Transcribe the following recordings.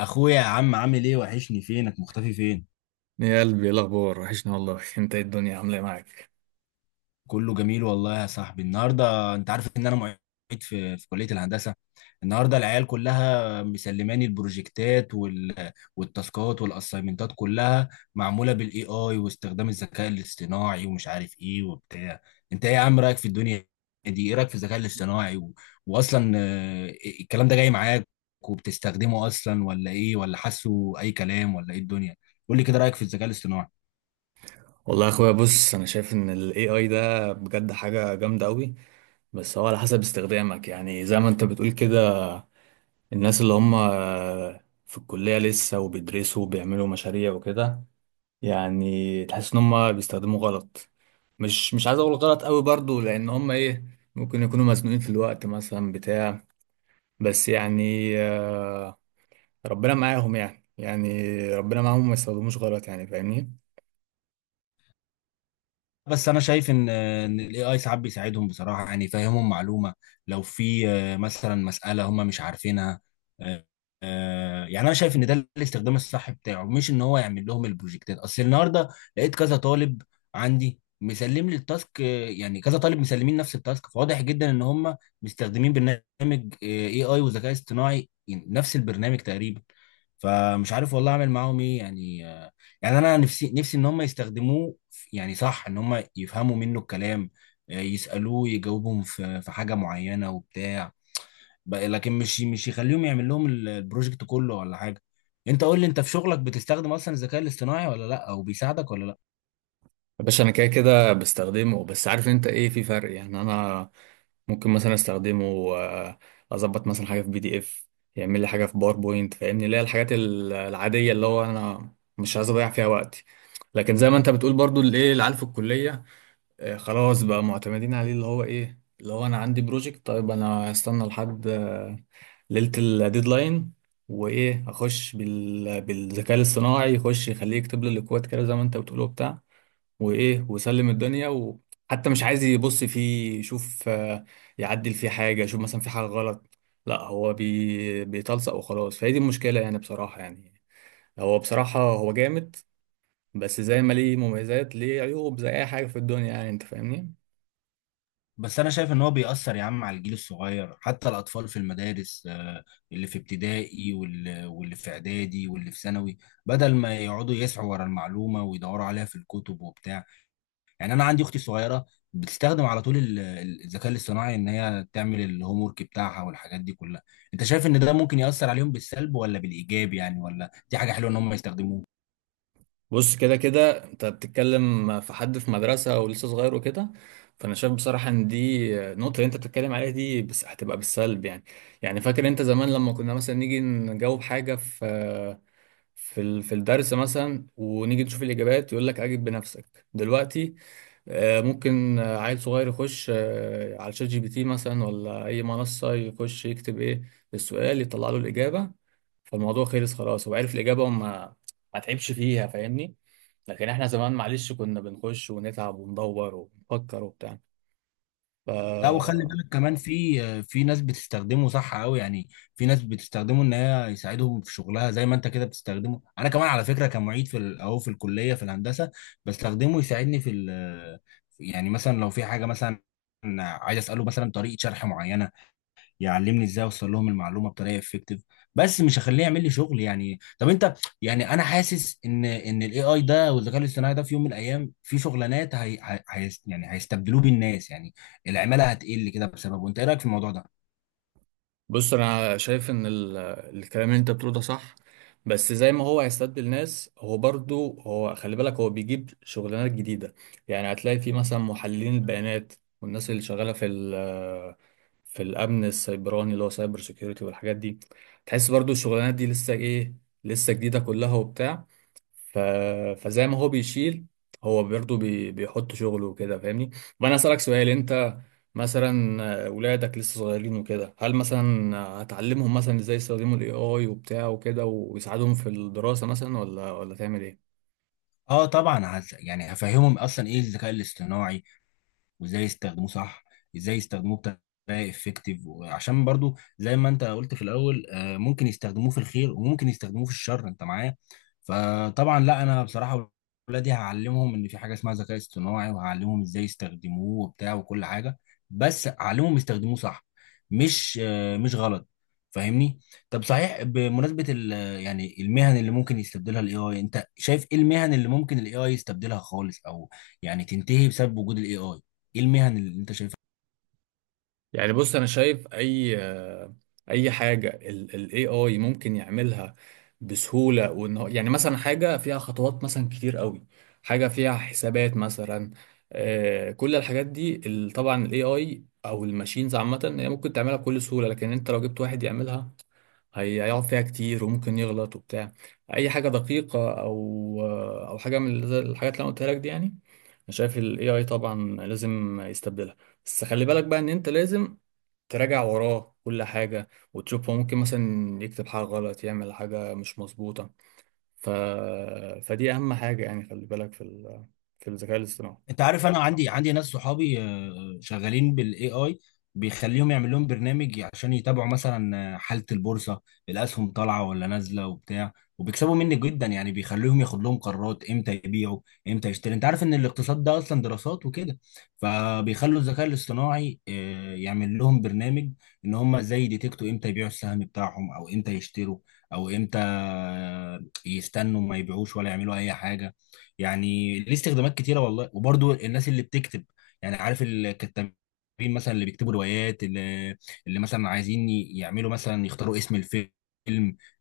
اخويا يا عم عامل ايه؟ وحشني، فينك مختفي؟ فين يا قلبي، ايه الاخبار؟ وحشنا والله. انت ايه؟ الدنيا عامله ايه معاك؟ كله جميل والله يا صاحبي. النهارده انت عارف ان انا معيد في كليه الهندسه. النهارده العيال كلها مسلماني البروجكتات والتاسكات والاسايمنتات كلها معموله بالاي اي واستخدام الذكاء الاصطناعي ومش عارف ايه وبتاع. انت ايه يا عم رايك في الدنيا دي؟ ايه رايك في الذكاء الاصطناعي واصلا الكلام ده جاي معاك وبتستخدمه اصلا، ولا ايه؟ ولا حاسه اي كلام، ولا ايه الدنيا؟ قول لي كده رايك في الذكاء الاصطناعي. والله يا اخويا، بص، انا شايف ان الاي اي ده بجد حاجه جامده قوي. بس هو على حسب استخدامك يعني، زي ما انت بتقول كده. الناس اللي هم في الكليه لسه وبيدرسوا وبيعملوا مشاريع وكده، يعني تحس ان هم بيستخدموا غلط. مش عايز اقول غلط قوي برضو، لان هم ايه، ممكن يكونوا مزنوقين في الوقت مثلا، بتاع. بس يعني ربنا معاهم، يعني ربنا معاهم ما يستخدموش غلط، يعني فاهمني. بس انا شايف ان الاي اي ساعات بيساعدهم بصراحه، يعني يفهمهم معلومه لو في مثلا مساله هم مش عارفينها. آه، يعني انا شايف ان ده الاستخدام الصح بتاعه، مش ان هو يعمل لهم البروجكتات. اصل النهارده لقيت كذا طالب عندي مسلم لي التاسك، يعني كذا طالب مسلمين نفس التاسك، فواضح جدا ان هم مستخدمين برنامج اي اي وذكاء اصطناعي، يعني نفس البرنامج تقريبا. فمش عارف والله اعمل معاهم ايه يعني. يعني انا نفسي نفسي ان هم يستخدموه يعني صح ان هم يفهموا منه الكلام، يسالوه يجاوبهم في حاجه معينه وبتاع، لكن مش يخليهم يعمل لهم البروجكت كله ولا حاجه. انت قول لي انت في شغلك بتستخدم اصلا الذكاء الاصطناعي ولا لا؟ او بيساعدك ولا لا؟ باشا، انا كده كده بستخدمه. بس عارف انت ايه؟ في فرق يعني، انا ممكن مثلا استخدمه، آه، اظبط مثلا حاجه في بي دي اف، يعمل لي حاجه في باوربوينت، فاهمني، اللي هي الحاجات العاديه اللي هو انا مش عايز اضيع فيها وقتي. لكن زي ما انت بتقول برضو، اللي ايه العيال في الكليه، خلاص بقى معتمدين عليه، اللي هو ايه، اللي هو انا عندي بروجكت. طيب، انا هستنى لحد ليله الديدلاين، وايه، اخش بالذكاء الاصطناعي، يخش يخليه يكتب لي الاكواد كده زي ما انت بتقول وبتاع، وايه وسلم الدنيا، وحتى مش عايز يبص فيه يشوف يعدل فيه حاجه، يشوف مثلا في حاجه غلط. لا، هو بيتلصق وخلاص. فهي دي المشكله يعني، بصراحه يعني. هو بصراحه هو جامد. بس زي ما ليه مميزات ليه عيوب، زي اي حاجه في الدنيا، يعني انت فاهمني. بس انا شايف ان هو بيأثر يا عم على الجيل الصغير، حتى الاطفال في المدارس، اللي في ابتدائي واللي في اعدادي واللي في ثانوي، بدل ما يقعدوا يسعوا ورا المعلومه ويدوروا عليها في الكتب وبتاع. يعني انا عندي اختي الصغيره بتستخدم على طول الذكاء الاصطناعي ان هي تعمل الهوم ورك بتاعها والحاجات دي كلها. انت شايف ان ده ممكن ياثر عليهم بالسلب ولا بالايجاب؟ يعني ولا دي حاجه حلوه ان هم يستخدموه؟ بص، كده كده انت بتتكلم في حد في مدرسة ولسه صغير وكده. فانا شايف بصراحة ان دي النقطة اللي انت بتتكلم عليها دي بس، هتبقى بالسلب يعني. يعني فاكر انت زمان لما كنا مثلا نيجي نجاوب حاجة في في الدرس مثلا، ونيجي نشوف الاجابات يقول لك اجب بنفسك. دلوقتي ممكن عيل صغير يخش على شات جي بي تي مثلا، ولا اي منصة، يخش يكتب ايه السؤال، يطلع له الاجابة. فالموضوع خلص خلاص، هو عرف الإجابة، وما ما تعبش فيها، فاهمني. لكن احنا زمان معلش كنا بنخش ونتعب وندور ونفكر وبتاع. ف لا، وخلي بالك كمان في ناس بتستخدمه صح قوي يعني. في ناس بتستخدمه ان هي يساعدهم في شغلها، زي ما انت كده بتستخدمه. انا كمان على فكره كمعيد في اهو في الكليه في الهندسه، بستخدمه يساعدني في يعني مثلا لو في حاجه مثلا عايز اساله مثلا طريقه شرح معينه، يعلمني ازاي اوصل لهم المعلومه بطريقه افكتيف. بس مش هخليه يعمل لي شغل يعني. طب انت، يعني انا حاسس ان الاي اي ده والذكاء الاصطناعي ده في يوم من الايام في شغلانات يعني هيستبدلوه بالناس يعني. العماله هتقل كده بسببه. انت ايه رايك في الموضوع ده؟ بص، انا شايف ان الكلام اللي انت بتقوله ده صح. بس زي ما هو هيستبدل ناس، هو برضو، هو خلي بالك، هو بيجيب شغلانات جديدة. يعني هتلاقي في مثلا محللين البيانات، والناس اللي شغالة في الامن السيبراني اللي هو سايبر سيكيورتي والحاجات دي. تحس برضو الشغلانات دي لسه ايه، لسه جديدة كلها وبتاع. ف... فزي ما هو بيشيل، هو برضه بيحط شغله وكده، فاهمني. وانا اسالك سؤال، انت مثلا ولادك لسه صغيرين وكده، هل مثلا هتعلمهم مثلا ازاي يستخدموا الاي اي وبتاع وكده ويساعدهم في الدراسة مثلا، ولا تعمل ايه؟ اه طبعا، يعني هفهمهم اصلا ايه الذكاء الاصطناعي وازاي يستخدموه صح، ازاي يستخدموه بطريقه افكتيف. وعشان برضو زي ما انت قلت في الاول، ممكن يستخدموه في الخير وممكن يستخدموه في الشر. انت معايا؟ فطبعا لا، انا بصراحه ولادي هعلمهم ان في حاجه اسمها ذكاء اصطناعي، وهعلمهم ازاي يستخدموه وبتاع وكل حاجه. بس اعلمهم يستخدموه صح، مش مش غلط، فاهمني؟ طب صحيح، بمناسبه يعني المهن اللي ممكن يستبدلها الاي اي، انت شايف ايه المهن اللي ممكن الاي اي يستبدلها خالص او يعني تنتهي بسبب وجود الاي اي؟ ايه المهن اللي انت شايفها؟ يعني بص، انا شايف اي حاجه الاي اي ممكن يعملها بسهوله، وان هو يعني مثلا حاجه فيها خطوات مثلا كتير قوي، حاجه فيها حسابات مثلا، كل الحاجات دي طبعا الاي اي او الماشينز عامه هي ممكن تعملها بكل سهوله، لكن انت لو جبت واحد يعملها، هيقعد فيها كتير وممكن يغلط وبتاع. اي حاجه دقيقه، او حاجه من زي الحاجات اللي انا قلتها لك دي يعني، انا شايف الاي اي طبعا لازم يستبدلها. بس خلي بالك بقى ان انت لازم تراجع وراه كل حاجة وتشوف، هو ممكن مثلا يكتب حاجة غلط، يعمل حاجة مش مظبوطة. ف... فدي أهم حاجة، يعني خلي بالك في الذكاء الاصطناعي. انت عارف انا عندي ناس صحابي شغالين بالاي اي. بيخليهم يعمل لهم برنامج عشان يتابعوا مثلا حالة البورصة، الاسهم طالعة ولا نازلة وبتاع، وبيكسبوا مني جدا يعني. بيخليهم ياخد لهم قرارات امتى يبيعوا، امتى يشتري. انت عارف ان الاقتصاد ده اصلا دراسات وكده، فبيخلوا الذكاء الاصطناعي يعمل لهم برنامج ان هم زي ديتكتوا امتى يبيعوا السهم بتاعهم او امتى يشتروا او امتى يستنوا ما يبيعوش ولا يعملوا اي حاجة. يعني ليه استخدامات كتيره والله. وبرضو الناس اللي بتكتب، يعني عارف الكتابين مثلا اللي بيكتبوا روايات، اللي مثلا عايزين يعملوا مثلا يختاروا اسم الفيلم،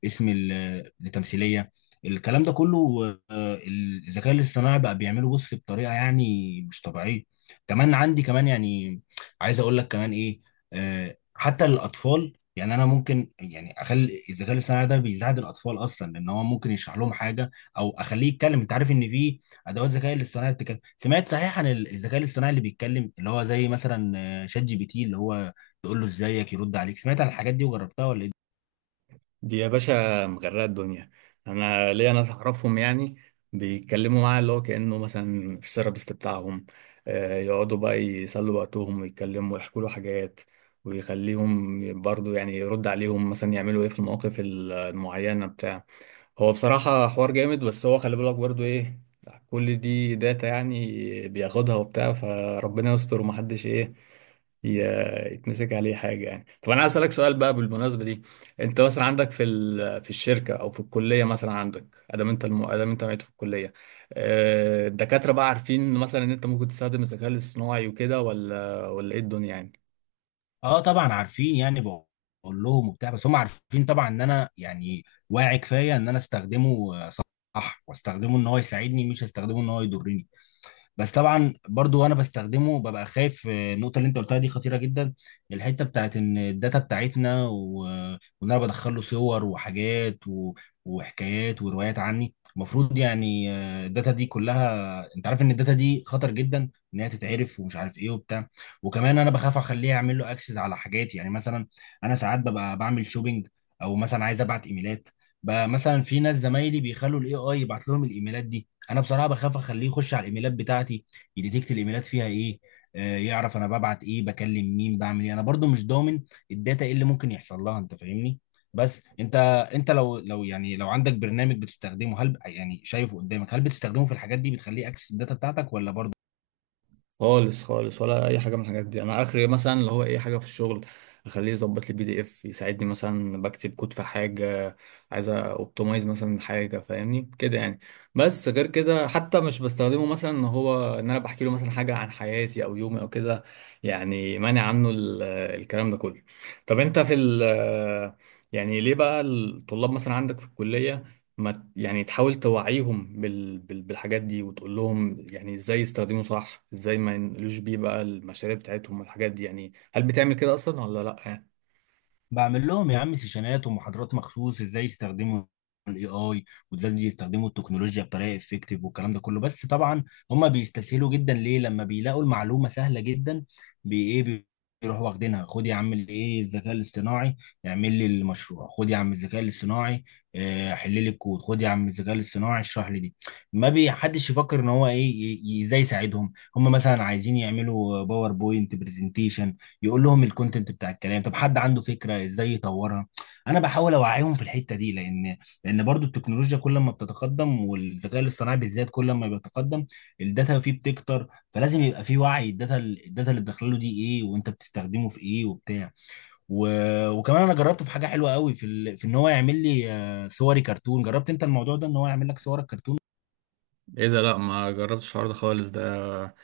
اسم التمثيليه، الكلام ده كله، الذكاء الاصطناعي بقى بيعمله بص بطريقه يعني مش طبيعيه. كمان عندي كمان يعني عايز اقول لك كمان ايه، حتى الاطفال. يعني انا ممكن يعني اخلي الذكاء الاصطناعي ده بيساعد الاطفال اصلا، لان هو ممكن يشرح لهم حاجه او اخليه يتكلم. انت عارف ان في ادوات ذكاء الاصطناعي بتتكلم؟ سمعت صحيح عن الذكاء الاصطناعي اللي بيتكلم؟ اللي هو زي مثلا شات جي بي تي، اللي هو تقول له ازيك يرد عليك. سمعت عن الحاجات دي وجربتها ولا ايه؟ دي يا باشا مغرقة الدنيا. أنا ليا ناس أعرفهم يعني، بيتكلموا معاه اللي هو كأنه مثلا الثيرابيست بتاعهم. يقعدوا بقى يسلوا وقتهم ويتكلموا ويحكوا له حاجات، ويخليهم برضو يعني يرد عليهم مثلا يعملوا ايه في المواقف المعينة، بتاع. هو بصراحة حوار جامد، بس هو خلي بالك برضو ايه، كل دي داتا يعني بياخدها وبتاع، فربنا يستر، ومحدش ايه، يتمسك عليه حاجة يعني. طب انا عايز اسألك سؤال بقى بالمناسبة دي. انت مثلا عندك في الشركة، او في الكلية مثلا، عندك ادام انت معيد في الكلية، الدكاترة بقى عارفين مثلا ان انت ممكن تستخدم الذكاء الاصطناعي وكده، ولا ايه الدنيا يعني؟ اه طبعا عارفين يعني، بقول لهم وبتاع، بس هم عارفين طبعا ان انا يعني واعي كفايه ان انا استخدمه صح، واستخدمه ان هو يساعدني مش هستخدمه ان هو يضرني. بس طبعا برضو وانا بستخدمه ببقى خايف، النقطه اللي انت قلتها دي خطيره جدا، الحته بتاعت ان الداتا بتاعتنا وان انا بدخل له صور وحاجات وحكايات وروايات عني، المفروض يعني الداتا دي كلها. انت عارف ان الداتا دي خطر جدا ان هي تتعرف ومش عارف ايه وبتاع. وكمان انا بخاف اخليه اعمل له اكسس على حاجاتي. يعني مثلا انا ساعات ببقى بعمل شوبينج، او مثلا عايز ابعت ايميلات. بقى مثلا في ناس زمايلي بيخلوا الاي اي يبعت لهم الايميلات دي، انا بصراحه بخاف اخليه يخش على الايميلات بتاعتي، يديتكت الايميلات فيها ايه، آه يعرف انا ببعت ايه، بكلم مين، بعمل ايه. انا برضو مش ضامن الداتا ايه اللي ممكن يحصل لها، انت فاهمني؟ بس انت، انت لو يعني لو عندك برنامج بتستخدمه، هل يعني شايفه قدامك، هل بتستخدمه في الحاجات دي؟ بتخليه اكسس الداتا بتاعتك ولا برضو؟ خالص خالص، ولا اي حاجه من الحاجات دي. انا اخري مثلا اللي هو اي حاجه في الشغل، اخليه يظبط لي بي دي اف، يساعدني مثلا بكتب كود في حاجه، عايز اوبتمايز مثلا حاجه، فاهمني كده يعني. بس غير كده حتى مش بستخدمه مثلا ان هو ان انا بحكي له مثلا حاجه عن حياتي او يومي او كده. يعني مانع عنه الكلام ده كله. طب انت في ال يعني ليه بقى الطلاب مثلا عندك في الكليه ما ت- يعني تحاول توعيهم بالحاجات دي، وتقول لهم يعني ازاي يستخدموا صح، ازاي ما ينقلوش بيه بقى المشاريع بتاعتهم والحاجات دي. يعني هل بتعمل كده اصلا ولا لا يعني؟ بعمل لهم يا عم سيشنات ومحاضرات مخصوص ازاي يستخدموا الاي اي، وازاي يستخدموا التكنولوجيا بطريقه افكتيف، والكلام ده كله. بس طبعا هم بيستسهلوا جدا. ليه؟ لما بيلاقوا المعلومه سهله جدا، بي ايه بي- بيروحوا واخدينها. خد يا عم الايه الذكاء الاصطناعي اعمل لي المشروع، خد يا عم الذكاء الاصطناعي حل لي الكود، خد يا عم الذكاء الاصطناعي اشرح لي دي. ما بيحدش يفكر ان هو ايه، ازاي يساعدهم. هم مثلا عايزين يعملوا باوربوينت برزنتيشن، يقول لهم الكونتنت بتاع الكلام. طب حد عنده فكره ازاي يطورها؟ انا بحاول اوعيهم في الحته دي، لان برضو التكنولوجيا كل ما بتتقدم، والذكاء الاصطناعي بالذات كل ما بيتقدم، الداتا فيه بتكتر. فلازم يبقى فيه وعي، الداتا اللي داخله دي ايه، وانت بتستخدمه في ايه وبتاع. و... وكمان انا جربته في حاجه حلوه قوي في في ان هو يعمل لي صوري كرتون. جربت انت الموضوع ده ان هو يعمل لك صورك كرتون؟ ايه ده؟ لا، ما جربتش الحوار ده خالص. ده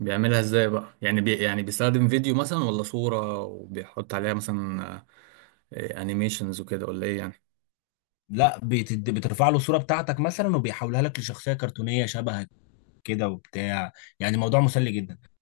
بيعملها ازاي بقى؟ يعني يعني بيستخدم فيديو مثلا ولا صورة، وبيحط عليها مثلا انيميشنز وكده، ولا ايه يعني؟ لا، بترفع له الصوره بتاعتك مثلا، وبيحولها لك لشخصيه كرتونيه شبهك كده وبتاع. يعني موضوع مسلي جدا.